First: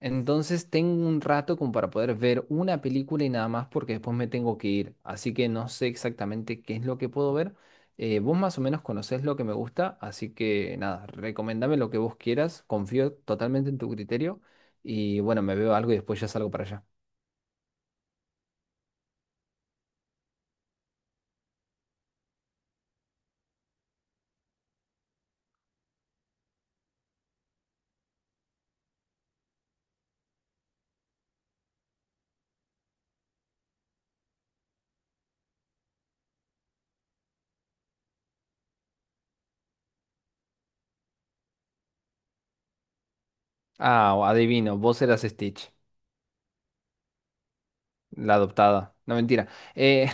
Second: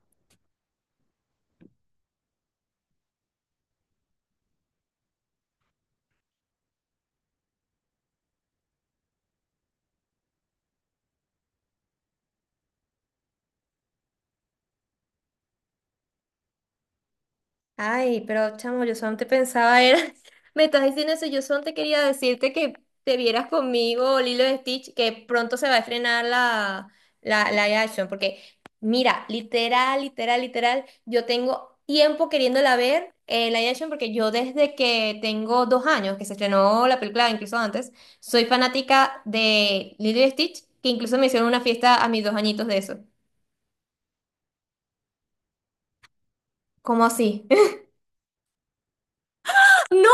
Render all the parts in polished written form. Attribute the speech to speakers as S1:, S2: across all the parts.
S1: Entonces tengo un rato como para poder ver una película y nada más porque después me tengo que ir. Así que no sé exactamente qué es lo que puedo ver. Vos más o menos conocés lo que me gusta, así que nada, recomendame lo que vos quieras. Confío totalmente en tu criterio y bueno, me veo algo y después ya salgo para allá.
S2: Ay, pero chamo, yo solo te pensaba era, me estás diciendo eso, yo solo te quería decirte que te vieras conmigo Lilo y Stitch, que pronto se va a estrenar la live action, porque mira, literal, literal, literal, yo tengo tiempo queriéndola ver, la live action, porque yo desde que tengo 2 años, que se estrenó la película, incluso antes, soy fanática de Lilo y Stitch, que incluso me hicieron una fiesta a mis 2 añitos de eso.
S1: Ah, adivino, vos eras Stitch,
S2: ¿Cómo así?
S1: la adoptada. No, mentira. Eh,
S2: No,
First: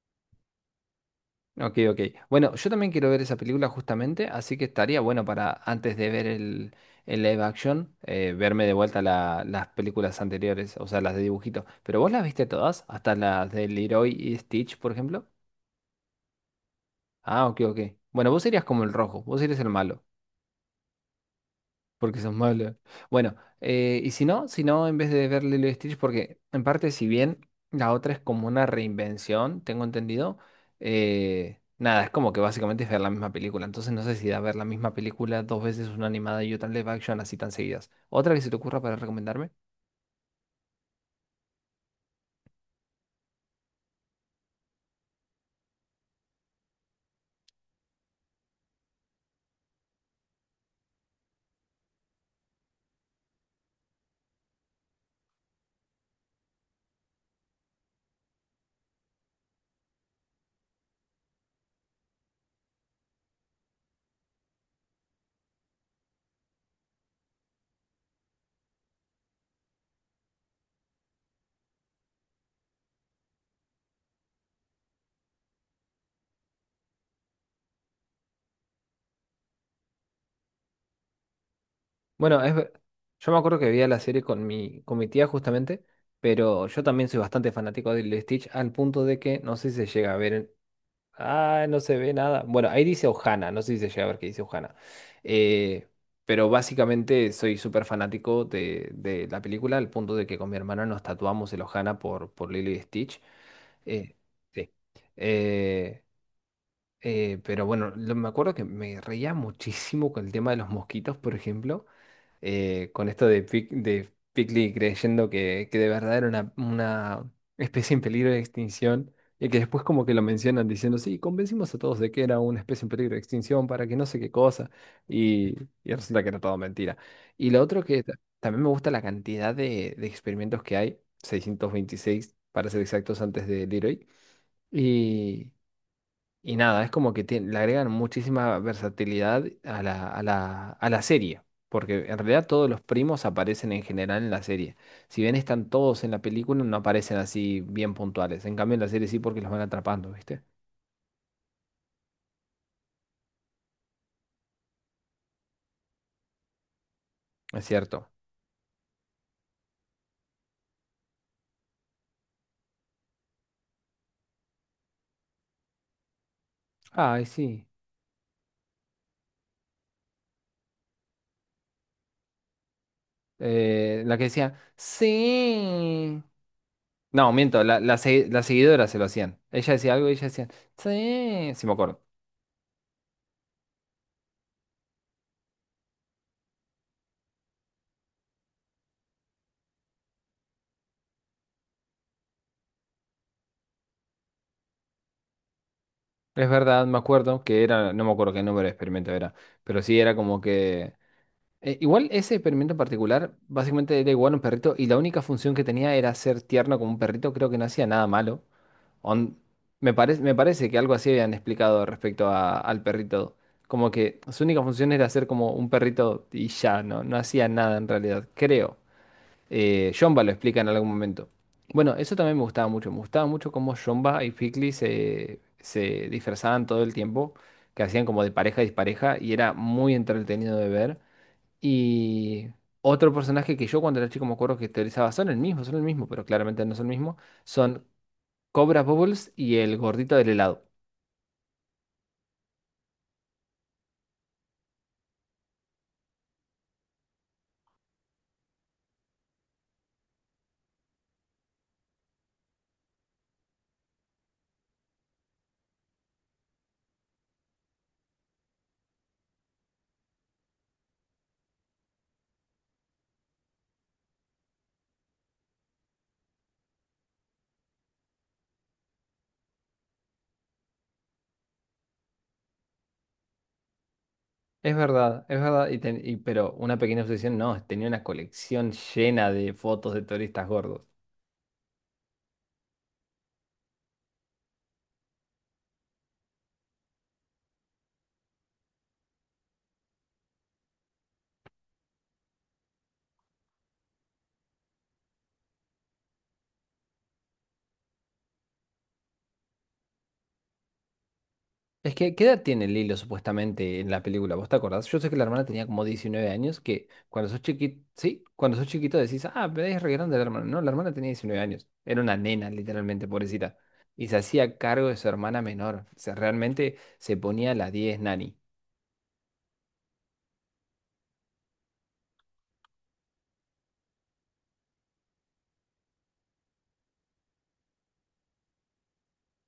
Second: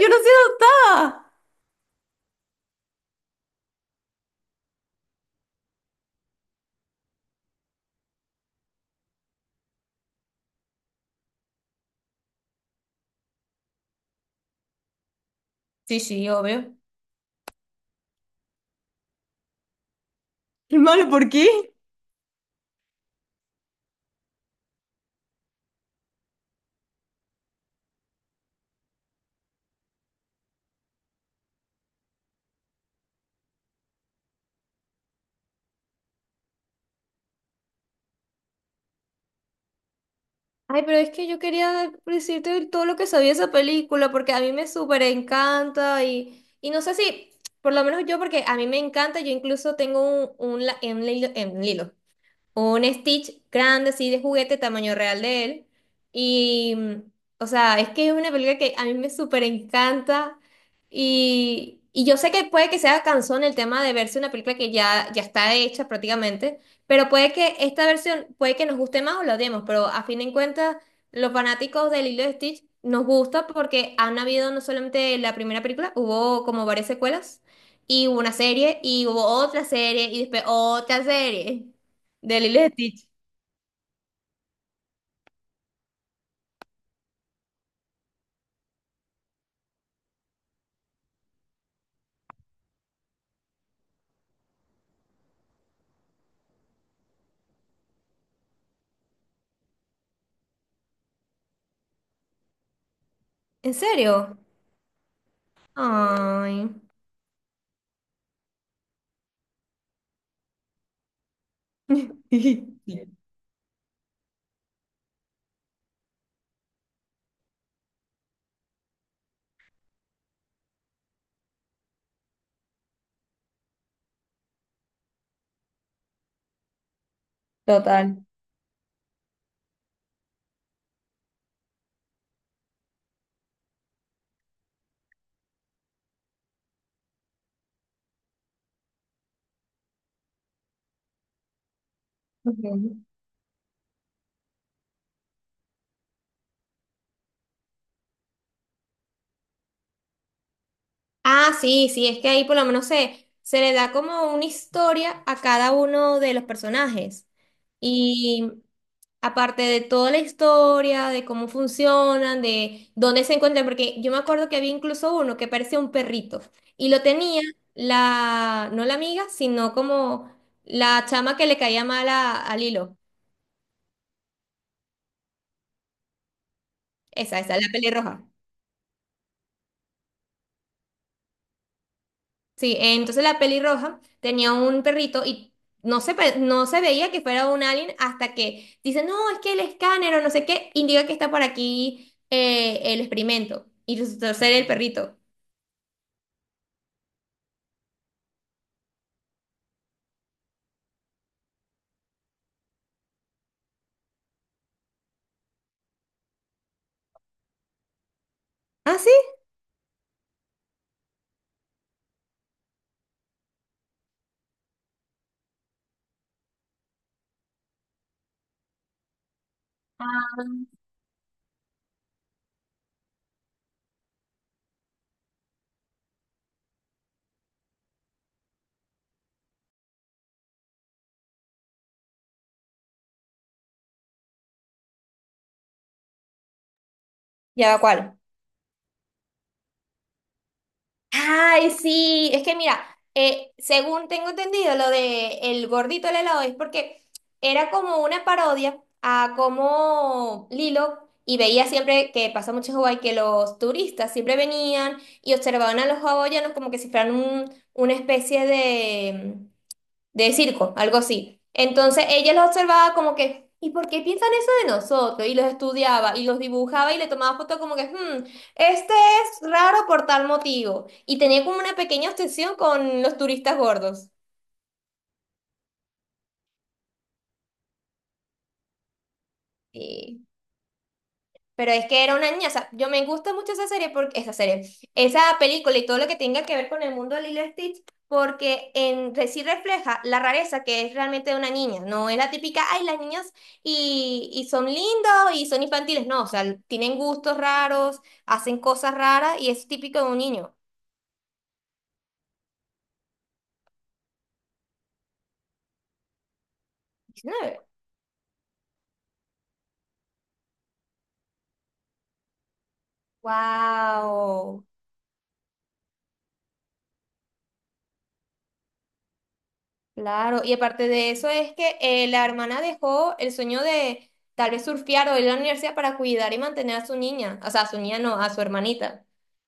S2: yo no soy adoptada.
S1: Ok, ok. Bueno, yo también quiero ver esa película justamente, así que estaría bueno para antes de ver el live action, verme de vuelta las películas anteriores, o sea, las de dibujito. ¿Pero vos las viste todas? ¿Hasta las de Leroy y Stitch, por ejemplo?
S2: Sí, sí, obvio.
S1: Ah, ok, ok. Bueno, vos serías como el rojo, vos eres el malo.
S2: Malo, ¿por qué?
S1: Porque son malo. Bueno, y si no, si no, en vez de ver Lilo y Stitch, porque en parte, si bien la otra es como una reinvención, tengo entendido, nada, es como que básicamente es ver la misma película. Entonces no sé si da ver la misma película dos veces, una animada y otra en live action, así tan seguidas. ¿Otra que se te ocurra para recomendarme?
S2: Ay, pero es que yo quería decirte todo lo que sabía esa película, porque a mí me súper encanta y no sé si, por lo menos yo, porque a mí me encanta, yo incluso tengo un, en Lilo, un Stitch grande, así de juguete, tamaño real de él. Y, o sea, es que es una película que a mí me súper encanta. Y yo sé que puede que sea cansón el tema de verse una película que ya, ya está hecha prácticamente, pero puede que esta versión, puede que nos guste más o la odiemos, pero a fin de cuentas, los fanáticos del Lilo y Stitch nos gusta porque han habido no solamente la primera película, hubo como varias secuelas, y hubo una serie, y hubo otra serie, y después otra serie. De
S1: Bueno, es,
S2: Lilo y Stitch.
S1: yo me acuerdo que vi la serie con con mi tía justamente, pero yo también soy bastante fanático de Lilo y Stitch, al punto de que no sé si se llega a ver. Ah, no se ve nada. Bueno, ahí dice Ohana, no sé si se llega a ver qué dice Ohana. Eh, pero básicamente soy súper fanático de la película, al punto de que con mi hermana nos tatuamos el Ohana por Lilo y Stitch.
S2: ¿En
S1: Eh,
S2: serio?
S1: sí. Eh,
S2: Ay.
S1: pero bueno, me acuerdo que me reía muchísimo con el tema de los mosquitos, por ejemplo, con esto de, Pigly creyendo que de verdad era una especie en peligro de extinción, y que después como que lo mencionan diciendo, sí, convencimos a todos de que era una especie en peligro de extinción para que no sé qué cosa, y, y resulta que era todo mentira. Y lo otro que
S2: Total.
S1: también me gusta la cantidad de experimentos que hay, 626 para ser exactos antes de Leroy, y nada, es como que le agregan muchísima versatilidad a la serie, porque en realidad todos los
S2: Ujú.
S1: primos aparecen en general en la serie. Si bien están todos en la película, no aparecen así bien puntuales. En cambio, en la serie sí porque los van atrapando, ¿viste?
S2: Ah, sí, sí, es que ahí por lo menos se le da como una historia a cada uno de los personajes.
S1: Es cierto.
S2: Y aparte de toda la historia, de cómo funcionan, de dónde se encuentran, porque yo me acuerdo que había incluso uno que parecía un perrito y lo
S1: Ay,
S2: tenía
S1: sí.
S2: la, no la amiga, sino como la chama que le caía mal a Lilo.
S1: La que decía, sí. No,
S2: Esa,
S1: miento,
S2: la pelirroja.
S1: la seguidora se lo hacían. Ella decía algo y ella decía, sí. Sí, me acuerdo.
S2: Sí, entonces la pelirroja tenía un perrito y no se veía que fuera un alien hasta que dice, no, es que el escáner o no sé qué indica que está por aquí, el experimento. Y resultó ser el perrito.
S1: Es verdad, me acuerdo que era, no me acuerdo qué número de experimento era, pero sí era como que... igual ese experimento en particular, básicamente era igual a un perrito y la única función que tenía era ser tierno como un perrito, creo que no hacía nada malo.
S2: ¿Ah, sí?
S1: On- me parece que algo así habían explicado respecto al perrito, como que su única función era ser como un perrito y ya, no, no hacía nada en realidad, creo. Jomba lo
S2: Ah,
S1: explica en algún momento. Bueno, eso también me gustaba mucho cómo Jomba y Fikli se disfrazaban todo el tiempo, que hacían como de pareja y dispareja y era muy entretenido de ver. Y otro personaje que yo cuando era chico me acuerdo que teorizaba, son el mismo, pero claramente no son el mismo,
S2: ¿ya va
S1: son
S2: cuál?
S1: Cobra Bubbles y el gordito del helado.
S2: Ay, sí, es que mira, según tengo entendido, lo de el gordito del helado es porque era como una parodia a cómo Lilo, y veía siempre que pasa mucho en Hawái, que los turistas siempre venían y observaban a los hawaianos como que si fueran una especie de circo, algo así. Entonces ella los observaba como que, ¿y por qué piensan eso de nosotros? Y los estudiaba y los dibujaba y le tomaba fotos como que, este es raro por tal motivo. Y tenía como una pequeña obsesión con los turistas gordos.
S1: Es verdad, pero una pequeña obsesión, no, tenía una colección llena de fotos de
S2: Sí.
S1: turistas gordos.
S2: Pero es que era una niña, o sea, yo me gusta mucho esa serie, porque, esa serie, esa película y todo lo que tenga que ver con el mundo de Lilo y Stitch, porque sí refleja la rareza que es realmente de una niña, no es la típica, ay, las niñas y son lindos y son infantiles, no, o sea, tienen gustos raros, hacen cosas raras y es típico de un niño.
S1: Es que, ¿qué edad tiene Lilo supuestamente en la película? ¿Vos te acordás? Yo sé que la hermana tenía como 19 años, que cuando sos
S2: ¿19?
S1: chiquito, sí, cuando sos chiquito decís, ah, pero es re grande la hermana. No, la hermana tenía 19 años. Era una nena, literalmente, pobrecita. Y se hacía
S2: ¡Wow!
S1: cargo de su hermana menor. O sea, realmente se ponía a las diez Nani.
S2: Claro, y aparte de eso es que la hermana dejó el sueño de tal vez surfear o ir a la universidad para cuidar y mantener a su niña, o sea, a su niña no, a su hermanita.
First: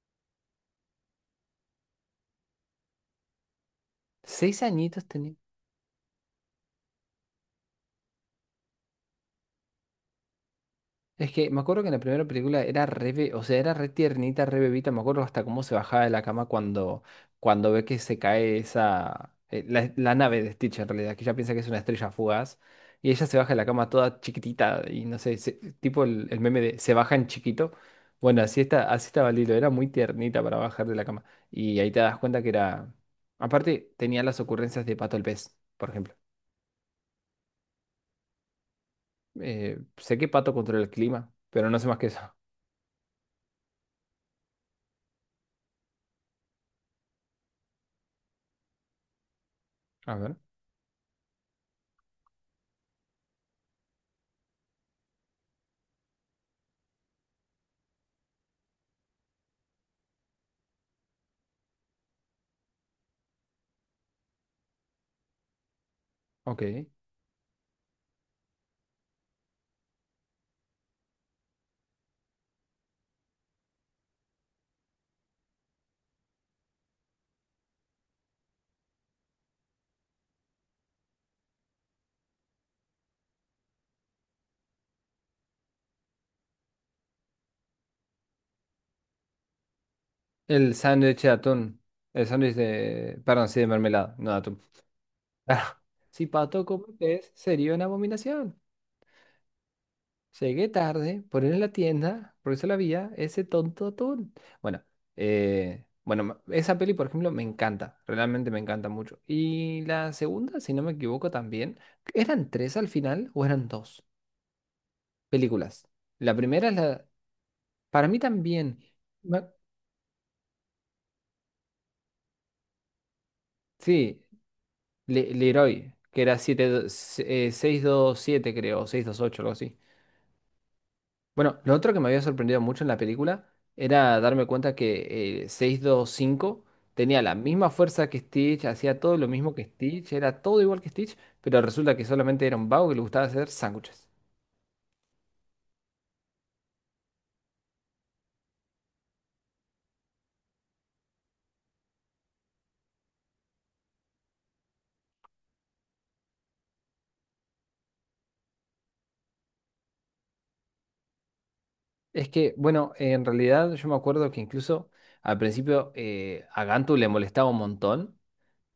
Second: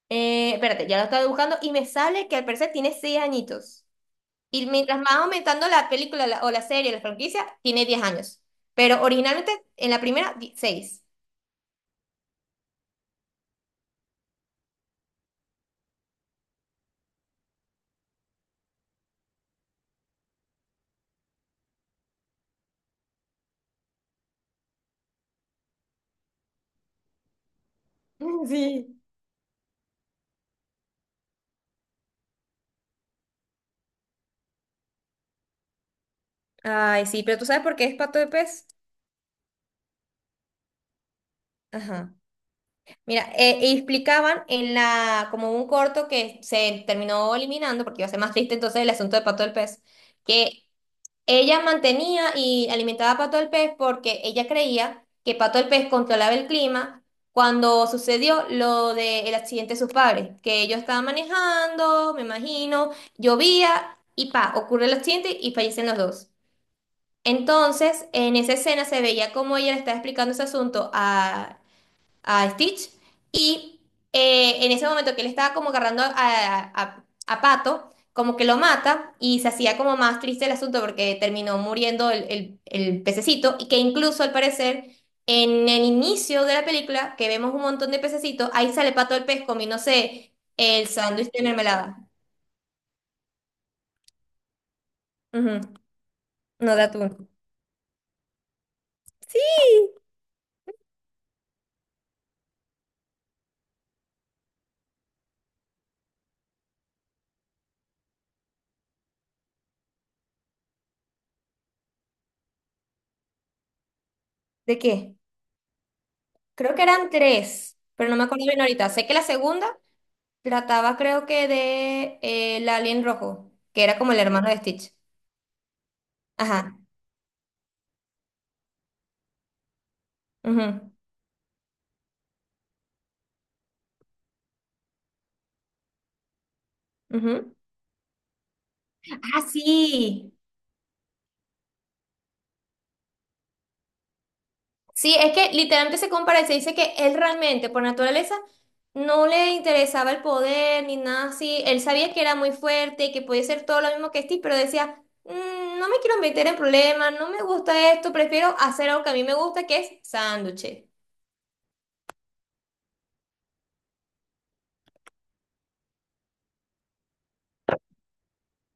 S2: Espérate, ya lo estaba buscando y me sale que al parecer tiene 6 añitos.
S1: Seis
S2: Y mientras
S1: añitos
S2: más aumentando la película o la serie, la franquicia, tiene 10 años. Pero originalmente en la primera, 6.
S1: Es que me acuerdo que en la primera película era re, o sea, era re tiernita, re bebita, me acuerdo hasta cómo se bajaba de la cama cuando, cuando ve que se cae esa, la nave de Stitch en realidad, que ella piensa que es una estrella fugaz, y ella se baja de la cama toda chiquitita, y no sé, tipo el meme de se baja en chiquito, bueno,
S2: Sí.
S1: así estaba Lilo, era muy tiernita para bajar de la cama, y ahí te das cuenta que era, aparte tenía las ocurrencias de Pato el pez, por ejemplo.
S2: Ay, sí, pero ¿tú sabes por qué es pato de pez?
S1: Sé que Pato controla el clima, pero no sé más que
S2: Ajá.
S1: eso,
S2: Mira, y explicaban en la, como un corto que se terminó eliminando porque iba a ser más triste entonces el asunto de Pato del Pez,
S1: a ver,
S2: que ella mantenía y alimentaba a Pato del Pez porque ella creía que Pato del Pez controlaba el clima cuando sucedió lo del accidente de sus padres, que ellos estaban manejando, me imagino, llovía y pa, ocurre el accidente y fallecen los dos.
S1: ok.
S2: Entonces, en esa escena se veía como ella le estaba explicando ese asunto a Stitch y en ese momento que él estaba como agarrando a Pato, como que lo mata y se hacía como más triste el asunto porque terminó muriendo el pececito y que incluso al parecer en el inicio de la película que vemos un montón de pececitos, ahí sale Pato el pez comiéndose
S1: El
S2: el
S1: sándwich de
S2: sándwich de
S1: atún.
S2: mermelada.
S1: El sándwich de. Perdón, sí, de mermelada, no de atún.
S2: Ujú.
S1: Claro. Si pato
S2: No
S1: como
S2: da tú.
S1: pez, sería una abominación. Llegué tarde, por ir en la tienda, por eso la vía, ese tonto atún. Bueno, bueno, esa peli, por ejemplo, me encanta. Realmente me encanta mucho. Y la segunda, si no me equivoco, también. ¿Eran tres al final o eran dos
S2: ¿De qué?
S1: películas? La primera es
S2: Creo que
S1: la.
S2: eran tres,
S1: Para
S2: pero no
S1: mí
S2: me acuerdo bien
S1: también.
S2: ahorita. Sé que la
S1: Ma-
S2: segunda... Trataba creo que de el alien rojo, que era como el
S1: Sí,
S2: hermano de Stitch.
S1: Leroy, que era 7,
S2: Ajá.
S1: 627, creo, o 628, algo así.
S2: Ujú,
S1: Bueno, lo otro que me había sorprendido mucho en la película era darme cuenta que 625 tenía la
S2: ujú.
S1: misma fuerza que Stitch, hacía todo lo
S2: Ah,
S1: mismo que Stitch,
S2: sí.
S1: era todo igual que Stitch, pero resulta que solamente era un vago que le gustaba hacer sándwiches.
S2: Sí, es que literalmente se compara y se dice que él realmente, por naturaleza, no le interesaba el poder ni nada así. Él sabía que era muy fuerte y que podía ser todo lo mismo que Stitch, pero decía, no me quiero meter en problemas, no me gusta esto, prefiero hacer algo que a mí me gusta, que es sándwiches.
S1: Es que, bueno, en realidad yo me acuerdo que incluso al principio, a Gantu le molestaba un montón,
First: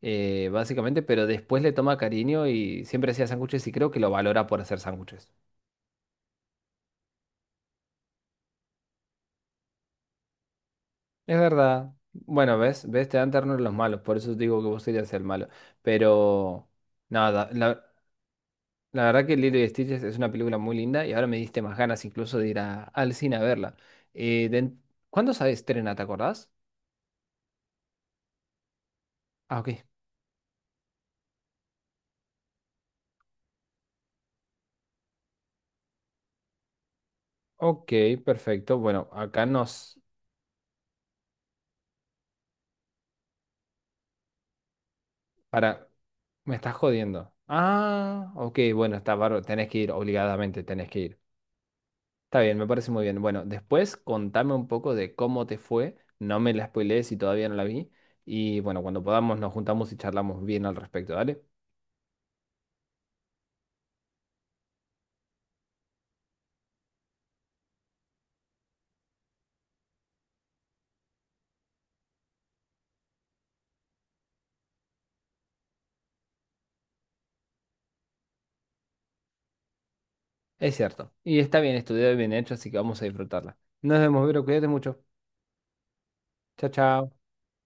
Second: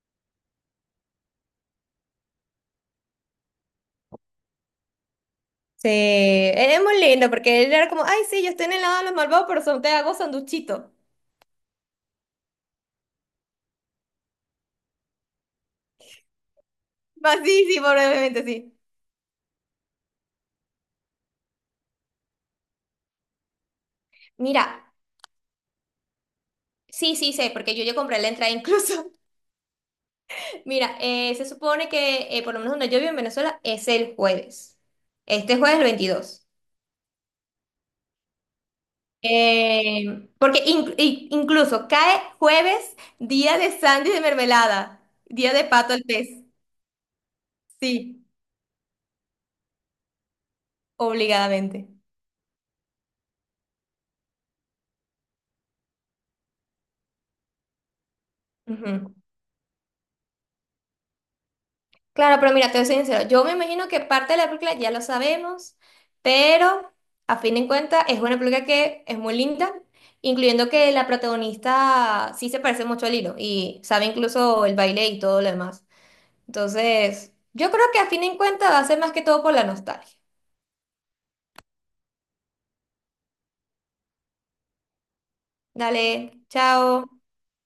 S1: básicamente, pero después le toma cariño y siempre hacía sándwiches y creo que lo valora por hacer sándwiches.
S2: Sí, él es muy lindo porque él era como, ay, sí, yo estoy en el lado de los malvados, pero son, te hago sanduchito.
S1: Es verdad. Bueno, ves, ves, te dan ternura los malos, por eso digo que vos serías el malo. Pero
S2: Va,
S1: nada,
S2: sí, sí, probablemente sí.
S1: la verdad que Lilo y Stitch es una película muy linda y ahora me diste más ganas incluso de ir al cine a verla. Eh,
S2: Mira,
S1: de- ¿Cuándo se estrena, te acordás?
S2: sí, sí, sé, porque yo ya compré la entrada incluso.
S1: Ah, ok.
S2: Mira, se supone que, por lo menos donde yo vivo en Venezuela, es el jueves. Este jueves el 22.
S1: Ok, perfecto. Bueno, acá nos...
S2: Porque incluso cae jueves, día de sándwich de mermelada, día de
S1: Para...
S2: pato al pez.
S1: Me estás jodiendo.
S2: Sí,
S1: Ah, ok, bueno, está bárbaro. Tenés que ir, obligadamente, tenés que ir.
S2: obligadamente.
S1: Está bien, me parece muy bien. Bueno, después contame un poco de cómo te fue. No me la spoilees si todavía no la vi. Y bueno, cuando
S2: Ujú.
S1: podamos nos juntamos y charlamos bien al respecto, ¿vale?
S2: Claro, pero mira, te voy a ser sincero. Yo me imagino que parte de la película ya lo sabemos, pero a fin de cuentas es una película que es muy linda, incluyendo que la protagonista sí se parece mucho a Lilo y sabe incluso el baile y todo lo demás. Entonces, yo creo que a fin de cuentas va a ser más que todo por la nostalgia.
S1: Es cierto. Y está bien estudiado y bien hecho, así que vamos a disfrutarla. Nos vemos, Vero. Cuídate mucho.
S2: Dale,
S1: Chao,
S2: chao.
S1: chao.